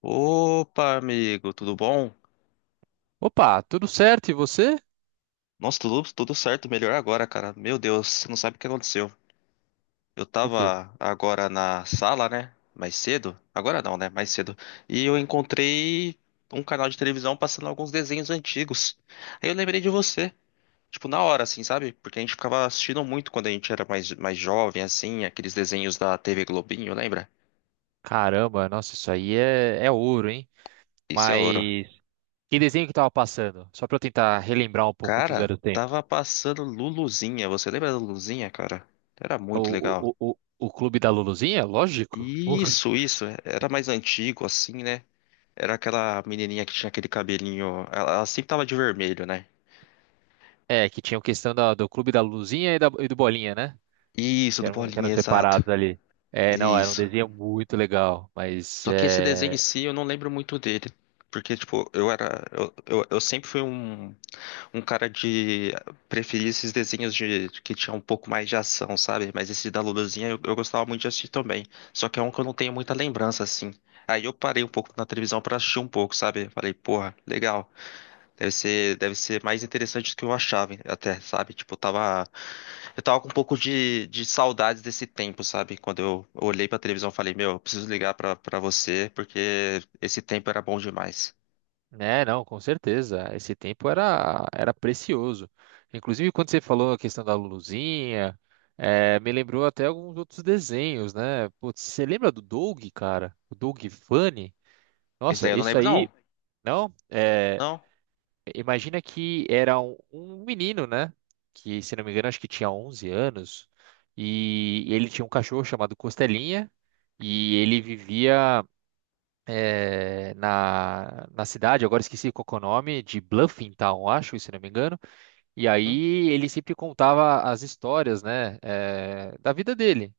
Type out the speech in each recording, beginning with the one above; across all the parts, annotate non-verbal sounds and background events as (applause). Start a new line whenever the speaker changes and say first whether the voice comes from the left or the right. left: Opa, amigo, tudo bom?
right: Opa, tudo certo? E você?
left: Nossa, tudo certo, melhor agora, cara. Meu Deus, você não sabe o que aconteceu. Eu
right: O quê?
left: tava agora na sala, né? Mais cedo. Agora não, né? Mais cedo. E eu encontrei um canal de televisão passando alguns desenhos antigos. Aí eu lembrei de você. Tipo, na hora, assim, sabe? Porque a gente ficava assistindo muito quando a gente era mais jovem, assim, aqueles desenhos da TV Globinho, lembra?
right: Caramba, nossa, isso aí é ouro, hein?
left: Isso é ouro.
right: Mas que desenho que tava passando? Só pra eu tentar relembrar um pouco dos
left: Cara,
right: velhos tempos.
left: tava passando Luluzinha. Você lembra da Luluzinha, cara? Era
right: O,
left: muito legal.
right: o, o, o o Clube da Luluzinha? Lógico. Porra.
left: Isso, isso. Era mais antigo, assim, né? Era aquela menininha que tinha aquele cabelinho. Ela sempre tava de vermelho, né?
right: É, que tinha a questão do Clube da Luluzinha e do Bolinha, né?
left: Isso,
right: Que
left: do
right: eram, que eram
left: Bolinha, exato.
right: separados ali. É, não, era um
left: Isso.
right: desenho muito legal, mas
left: Só que esse desenho em
right: é.
left: si eu não lembro muito dele. Porque, tipo, eu era. Eu sempre fui um, um cara de preferir esses desenhos de, que tinha um pouco mais de ação, sabe? Mas esse da Luluzinha eu gostava muito de assistir também. Só que é um que eu não tenho muita lembrança, assim. Aí eu parei um pouco na televisão pra assistir um pouco, sabe? Falei, porra, legal. Deve ser mais interessante do que eu achava, até, sabe? Tipo, eu tava com um pouco de saudades desse tempo, sabe? Quando eu olhei pra televisão, eu falei, meu, eu preciso ligar pra, pra você, porque esse tempo era bom demais.
right: É, não, com certeza. Esse tempo era precioso. Inclusive, quando você falou a questão da Luluzinha, me lembrou até alguns outros desenhos, né? Putz, você lembra do Doug, cara? O Doug Funny?
left: Isso daí
right: Nossa,
left: eu não
right: isso
left: lembro,
right: aí,
left: não.
right: não? É,
left: Não?
right: imagina que era um menino, né? Que, se não me engano, acho que tinha 11 anos. E ele tinha um cachorro chamado Costelinha. E ele vivia na cidade, agora esqueci qual que é o nome, de Bluffing Town, acho, se não me engano. E
left: Hum?
right: aí ele sempre contava as histórias, né, da vida dele.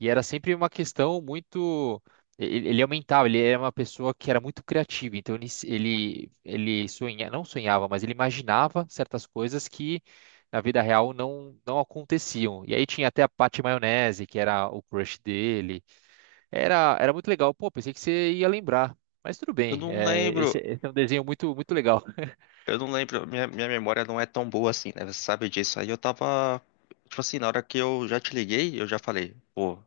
right: E era sempre uma questão muito. Ele aumentava, ele era uma pessoa que era muito criativa, então ele não sonhava, mas ele imaginava certas coisas que na vida real não aconteciam. E aí tinha até a Patty Maionese, que era o crush dele. Era muito legal. Pô, pensei que você ia lembrar. Mas tudo
left: Eu
right: bem.
left: não
right: É, esse,
left: lembro.
right: esse é um desenho muito legal.
left: Eu não lembro. Minha memória não é tão boa assim, né? Você sabe disso. Aí eu tava, tipo assim, na hora que eu já te liguei, eu já falei, pô,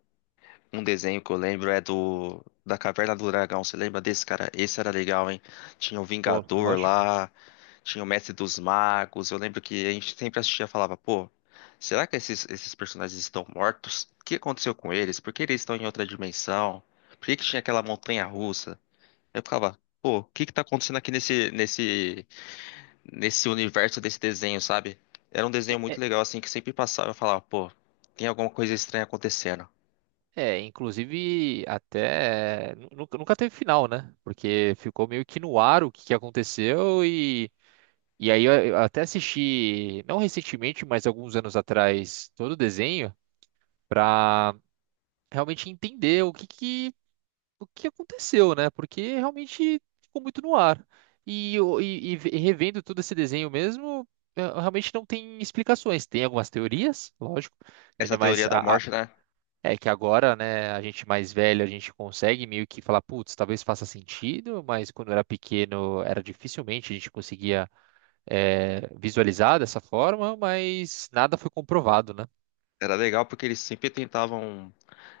left: um desenho que eu lembro é do da Caverna do Dragão. Você lembra desse, cara? Esse era legal, hein? Tinha o
right: Pô,
left: Vingador
right: lógico.
left: lá, tinha o Mestre dos Magos. Eu lembro que a gente sempre assistia e falava, pô, será que esses personagens estão mortos? O que aconteceu com eles? Por que eles estão em outra dimensão? Por que que tinha aquela montanha russa? Eu ficava, pô, o que que tá acontecendo aqui nesse universo desse desenho, sabe? Era um
right: É,
left: desenho muito
right: é-
left: legal assim que sempre passava e eu falava, pô, tem alguma coisa estranha acontecendo.
right: inclusive até nunca teve final, né? Porque ficou meio que no ar o que aconteceu, e eu até assisti, não recentemente, mas alguns anos atrás, todo o desenho pra realmente entender o que aconteceu, né? Porque realmente ficou muito no ar. E revendo todo esse desenho mesmo, realmente não tem explicações. Tem algumas teorias, lógico,
left: Essa
right: ainda mais
left: teoria da morte, né?
right: é que agora, né, a gente mais velho, a gente consegue meio que falar, putz, talvez faça sentido, mas quando era pequeno era dificilmente a gente conseguia visualizar dessa forma, mas nada foi comprovado, né?
left: Era legal porque eles sempre tentavam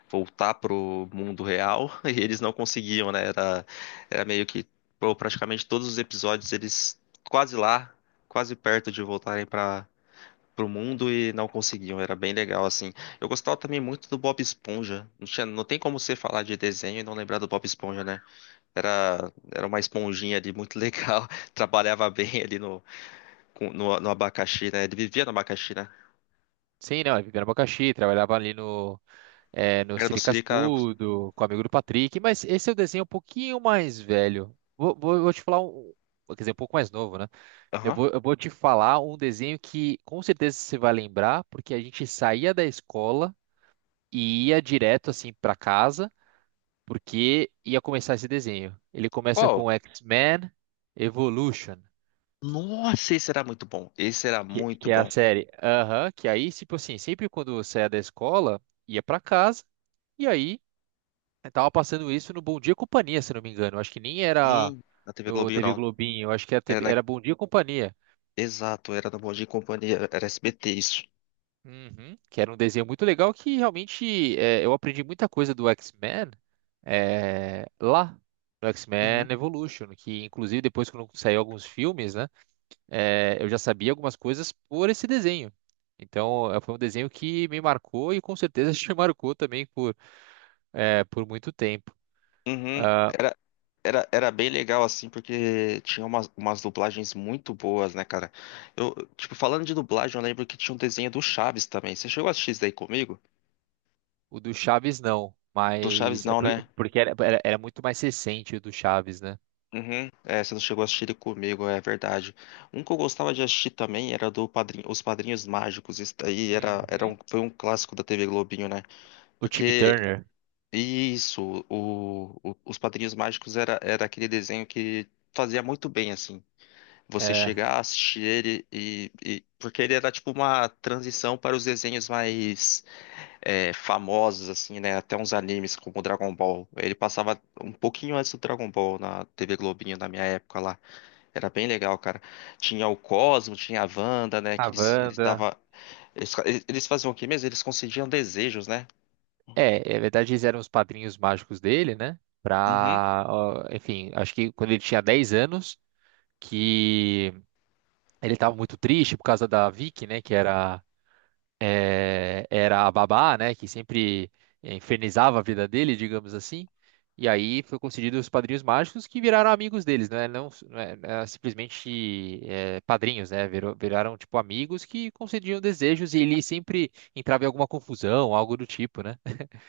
left: voltar pro mundo real (laughs) e eles não conseguiam, né? Era, era meio que, pô, praticamente todos os episódios eles quase lá, quase perto de voltarem para pro mundo e não conseguiam. Era bem legal, assim. Eu gostava também muito do Bob Esponja. Não tinha, não tem como você falar de desenho e não lembrar do Bob Esponja, né? Era, era uma esponjinha ali muito legal. (laughs) Trabalhava bem ali no abacaxi, né? Ele vivia no abacaxi, né?
right: Sim, não, é Viviane Abacaxi, trabalhava ali no
left: Era no
right: Siri
left: Sirica.
right: Cascudo, com o amigo do Patrick, mas esse é o desenho um pouquinho mais velho. Vou te falar um. Quer dizer, um pouco mais novo, né? Eu
left: Aham.
right: vou, eu vou te falar um desenho que com certeza você vai lembrar, porque a gente saía da escola e ia direto assim para casa, porque ia começar esse desenho. Ele começa
left: Qual?
right: com X-Men Evolution,
left: Nossa, esse era muito bom. Esse era muito
right: que é
left: bom.
right: a série. Aham, que aí, tipo assim, sempre quando eu saía da escola, ia para casa. E aí eu tava passando isso no Bom Dia e Companhia, se não me engano. Acho que nem era
left: Sim, na TV
right: no
left: Globinho
right: TV
left: não.
right: Globinho, acho que era,
left: Era
right: TV
left: na...
right: era Bom Dia e Companhia.
left: Exato, era no Bom Dia e Companhia, era SBT isso.
right: Uhum. Que era um desenho muito legal que realmente é, eu aprendi muita coisa do X-Men lá. No X-Men
left: Uhum,
right: Evolution, que inclusive depois quando saiu alguns filmes, né, eu já sabia algumas coisas por esse desenho. Então, é, foi um desenho que me marcou e com certeza (laughs) te marcou também por, por muito tempo.
left: uhum.
right: Ah,
left: Era bem legal assim, porque tinha umas, umas dublagens muito boas, né, cara? Eu, tipo, falando de dublagem, eu lembro que tinha um desenho do Chaves também. Você chegou a assistir isso daí comigo?
right: o do Chaves não,
left: Do Chaves
right: mas é
left: não, né?
right: porque era muito mais recente o do Chaves, né?
left: Uhum. É, você não chegou a assistir ele comigo, é verdade. Um que eu gostava de assistir também era do Padrinho, Os Padrinhos Mágicos. Isso daí era, era um,
right: Uhum.
left: foi um clássico da TV Globinho, né?
right: O Timmy
left: Porque
right: Turner,
left: isso, o- os Padrinhos Mágicos era, era aquele desenho que fazia muito bem, assim. Você
right: é,
left: chegar, assistir ele e- porque ele era tipo uma transição para os desenhos mais é, famosos, assim, né? Até uns animes como Dragon Ball. Ele passava um pouquinho antes do Dragon Ball na TV Globinho, na minha época lá. Era bem legal, cara. Tinha o Cosmo, tinha a Wanda, né? Que
right: a
left: eles,
right: Wanda.
left: tava, eles, eles faziam o quê mesmo? Eles concediam desejos, né?
right: É, na verdade eles eram os padrinhos mágicos dele, né?
left: Uhum.
right: Pra, ó, enfim, acho que quando ele tinha 10 anos, que ele tava muito triste por causa da Vicky, né? Que era era a babá, né, que sempre infernizava a vida dele, digamos assim. E aí foi concedido os padrinhos mágicos que viraram amigos deles, né? Não é simplesmente padrinhos, né? Viraram tipo amigos que concediam desejos e ele sempre entrava em alguma confusão, algo do tipo, né?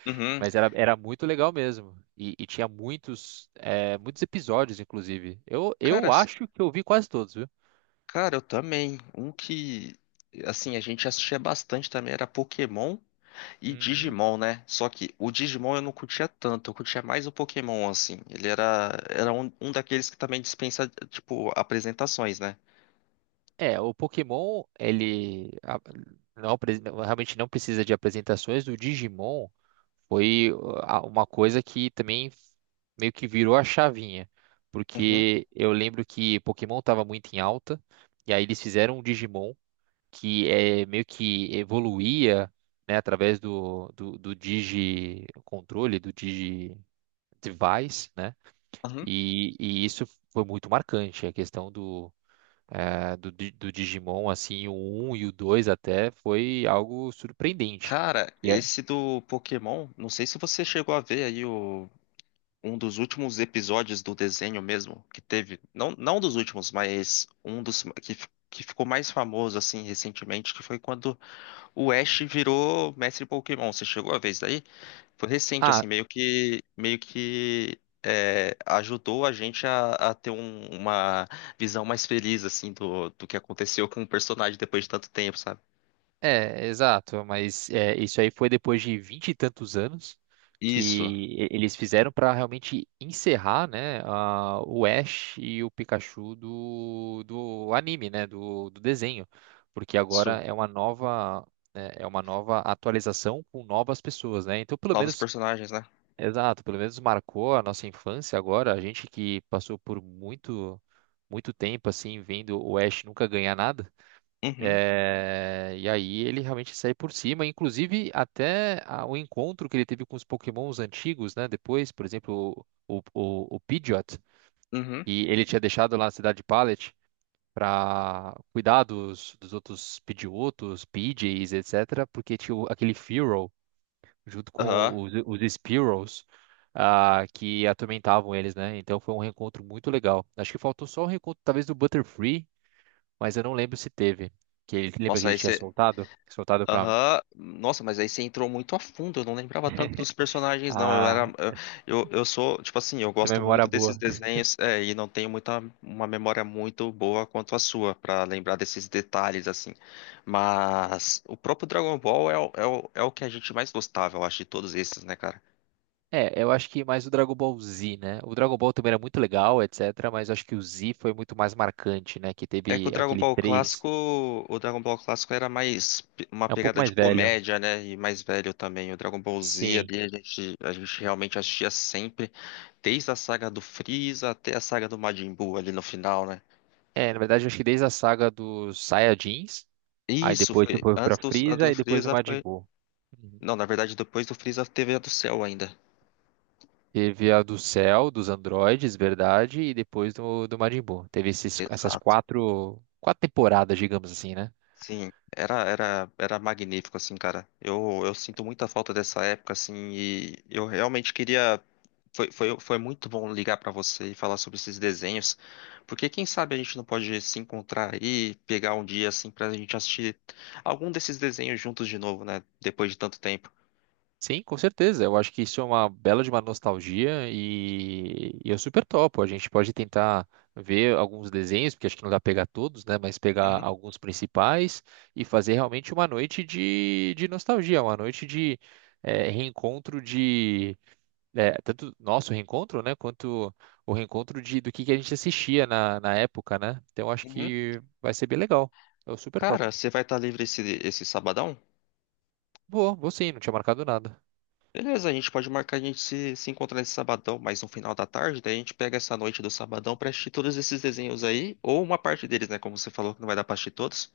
left: Uhum.
right: Mas era muito legal mesmo. E tinha muitos, muitos episódios, inclusive. Eu,
left: Cara,
right: eu
left: s-
right: acho que eu vi quase todos, viu?
left: cara, eu também. Um que, assim, a gente assistia bastante também era Pokémon e
right: Uhum.
left: Digimon, né? Só que o Digimon eu não curtia tanto, eu curtia mais o Pokémon, assim. Ele era, era um, um daqueles que também dispensa, tipo, apresentações, né?
right: É, o Pokémon, realmente não precisa de apresentações. O Digimon foi uma coisa que também meio que virou a chavinha,
left: Uhum,
right: porque eu lembro que Pokémon estava muito em alta, e aí eles fizeram um Digimon que é meio que evoluía, né, através do Digi controle, do Digi device, né?
left: uhum.
right: E isso foi muito marcante, a questão do eh, do, Di- do Digimon, assim, o um e o 2 até, foi algo surpreendente.
left: Cara,
right: E é-
left: esse do Pokémon, não sei se você chegou a ver aí um dos últimos episódios do desenho mesmo, que teve, não, não dos últimos, mas um dos que, fi- que ficou mais famoso assim recentemente, que foi quando o Ash virou mestre Pokémon. Você chegou a ver isso daí? Foi recente
right: Ah,
left: assim, meio que é, ajudou a gente a ter um- uma visão mais feliz assim do, do que aconteceu com o personagem depois de tanto tempo, sabe?
right: é, exato, mas é, isso aí foi depois de vinte e tantos anos que
left: Isso,
right: eles fizeram para realmente encerrar, né, o Ash e o Pikachu do anime, né, do desenho, porque
left: isso.
right: agora é uma nova, né, é uma nova atualização com novas pessoas, né? Então, pelo
left: Novos
right: menos
left: personagens, né?
right: exato, pelo menos marcou a nossa infância agora, a gente que passou por muito muito tempo assim vendo o Ash nunca ganhar nada.
left: Uhum,
right: É, e aí ele realmente sai por cima, inclusive até o encontro que ele teve com os Pokémons antigos, né? Depois, por exemplo, o Pidgeot,
left: uhum,
right: e ele tinha deixado lá na cidade de Pallet para cuidar dos outros Pidgeotos, Pidgeys, etc., porque tinha aquele Fearow junto
left: aham.
right: com os Sparrows, ah, que atormentavam eles, né? Então foi um reencontro muito legal. Acho que faltou só o reencontro, talvez, do Butterfree, mas eu não lembro se teve. Que ele, lembra que
left: Nossa,
right: ele
left: aí
right: tinha soltado? Soltado pra.
left: aham, nossa, mas aí você entrou muito a fundo. Eu não lembrava tanto dos personagens, não. Eu era,
right: Ah,
left: eu sou, tipo assim, eu
right: tem uma
left: gosto
right: memória
left: muito desses
right: boa.
left: desenhos, é, e não tenho muita, uma memória muito boa quanto a sua pra lembrar desses detalhes, assim. Mas o próprio Dragon Ball é, o- é, o- é o que a gente mais gostava, eu acho, de todos esses, né, cara?
right: É, eu acho que mais o Dragon Ball Z, né? O Dragon Ball também era muito legal, etc. Mas acho que o Z foi muito mais marcante, né? Que
left: É que o
right: teve
left: Dragon
right: aquele
left: Ball
right: três.
left: clássico, o Dragon Ball clássico era mais pe- uma
right: É um pouco
left: pegada de
right: mais velho.
left: comédia, né? E mais velho também. O Dragon Ball Z
right: Sim.
left: ali a gente realmente assistia sempre. Desde a saga do Freeza até a saga do Majin Buu ali no final, né?
right: É, na verdade, eu acho que desde a saga dos Saiyajins. Aí
left: Isso,
right: depois você
left: foi.
right: foi pra
left: Antes do, antes
right: Frieza
left: do
right: e depois do
left: Freeza
right: Majin
left: foi.
right: Buu. Uhum.
left: Não, na verdade, depois do Freeza teve a do Cell ainda.
right: Teve a do Cell, dos androides, verdade, e depois do Majin Buu. Teve essas
left: Exato.
right: quatro temporadas, digamos assim, né?
left: Sim, era magnífico, assim, cara. Eu sinto muita falta dessa época, assim, e eu realmente queria. Foi muito bom ligar pra você e falar sobre esses desenhos, porque quem sabe a gente não pode se encontrar aí, pegar um dia, assim, pra gente assistir algum desses desenhos juntos de novo, né? Depois de tanto tempo.
right: Sim, com certeza. Eu acho que isso é uma bela de uma nostalgia e eu super topo. A gente pode tentar ver alguns desenhos, porque acho que não dá pra pegar todos, né? Mas pegar
left: Uhum,
right: alguns principais e fazer realmente uma noite de nostalgia, uma noite de reencontro de. É, tanto nosso reencontro, né, quanto o reencontro de, que a gente assistia na época, né? Então acho
left: uhum.
right: que vai ser bem legal. Eu super
left: Cara,
right: topo.
left: você vai estar livre esse sabadão?
right: Vou sim, não tinha marcado nada.
left: Beleza, a gente pode marcar a gente se encontrar nesse sabadão, mas no final da tarde, daí a gente pega essa noite do sabadão pra assistir todos esses desenhos aí, ou uma parte deles, né? Como você falou que não vai dar pra assistir todos.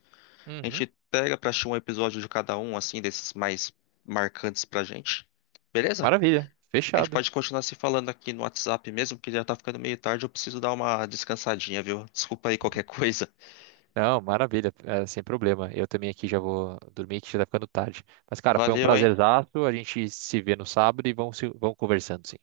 left: A
right: Uhum,
left: gente pega pra assistir um episódio de cada um, assim, desses mais marcantes pra gente. Beleza?
right: maravilha,
left: A gente
right: fechado.
left: pode continuar se falando aqui no WhatsApp mesmo, porque já tá ficando meio tarde, eu preciso dar uma descansadinha, viu? Desculpa aí qualquer (laughs) coisa.
right: Não, maravilha, é, sem problema. Eu também aqui já vou dormir, que já tá ficando tarde. Mas, cara, foi um
left: Valeu, hein?
right: prazerzaço. A gente se vê no sábado e vamos, vamos conversando, sim.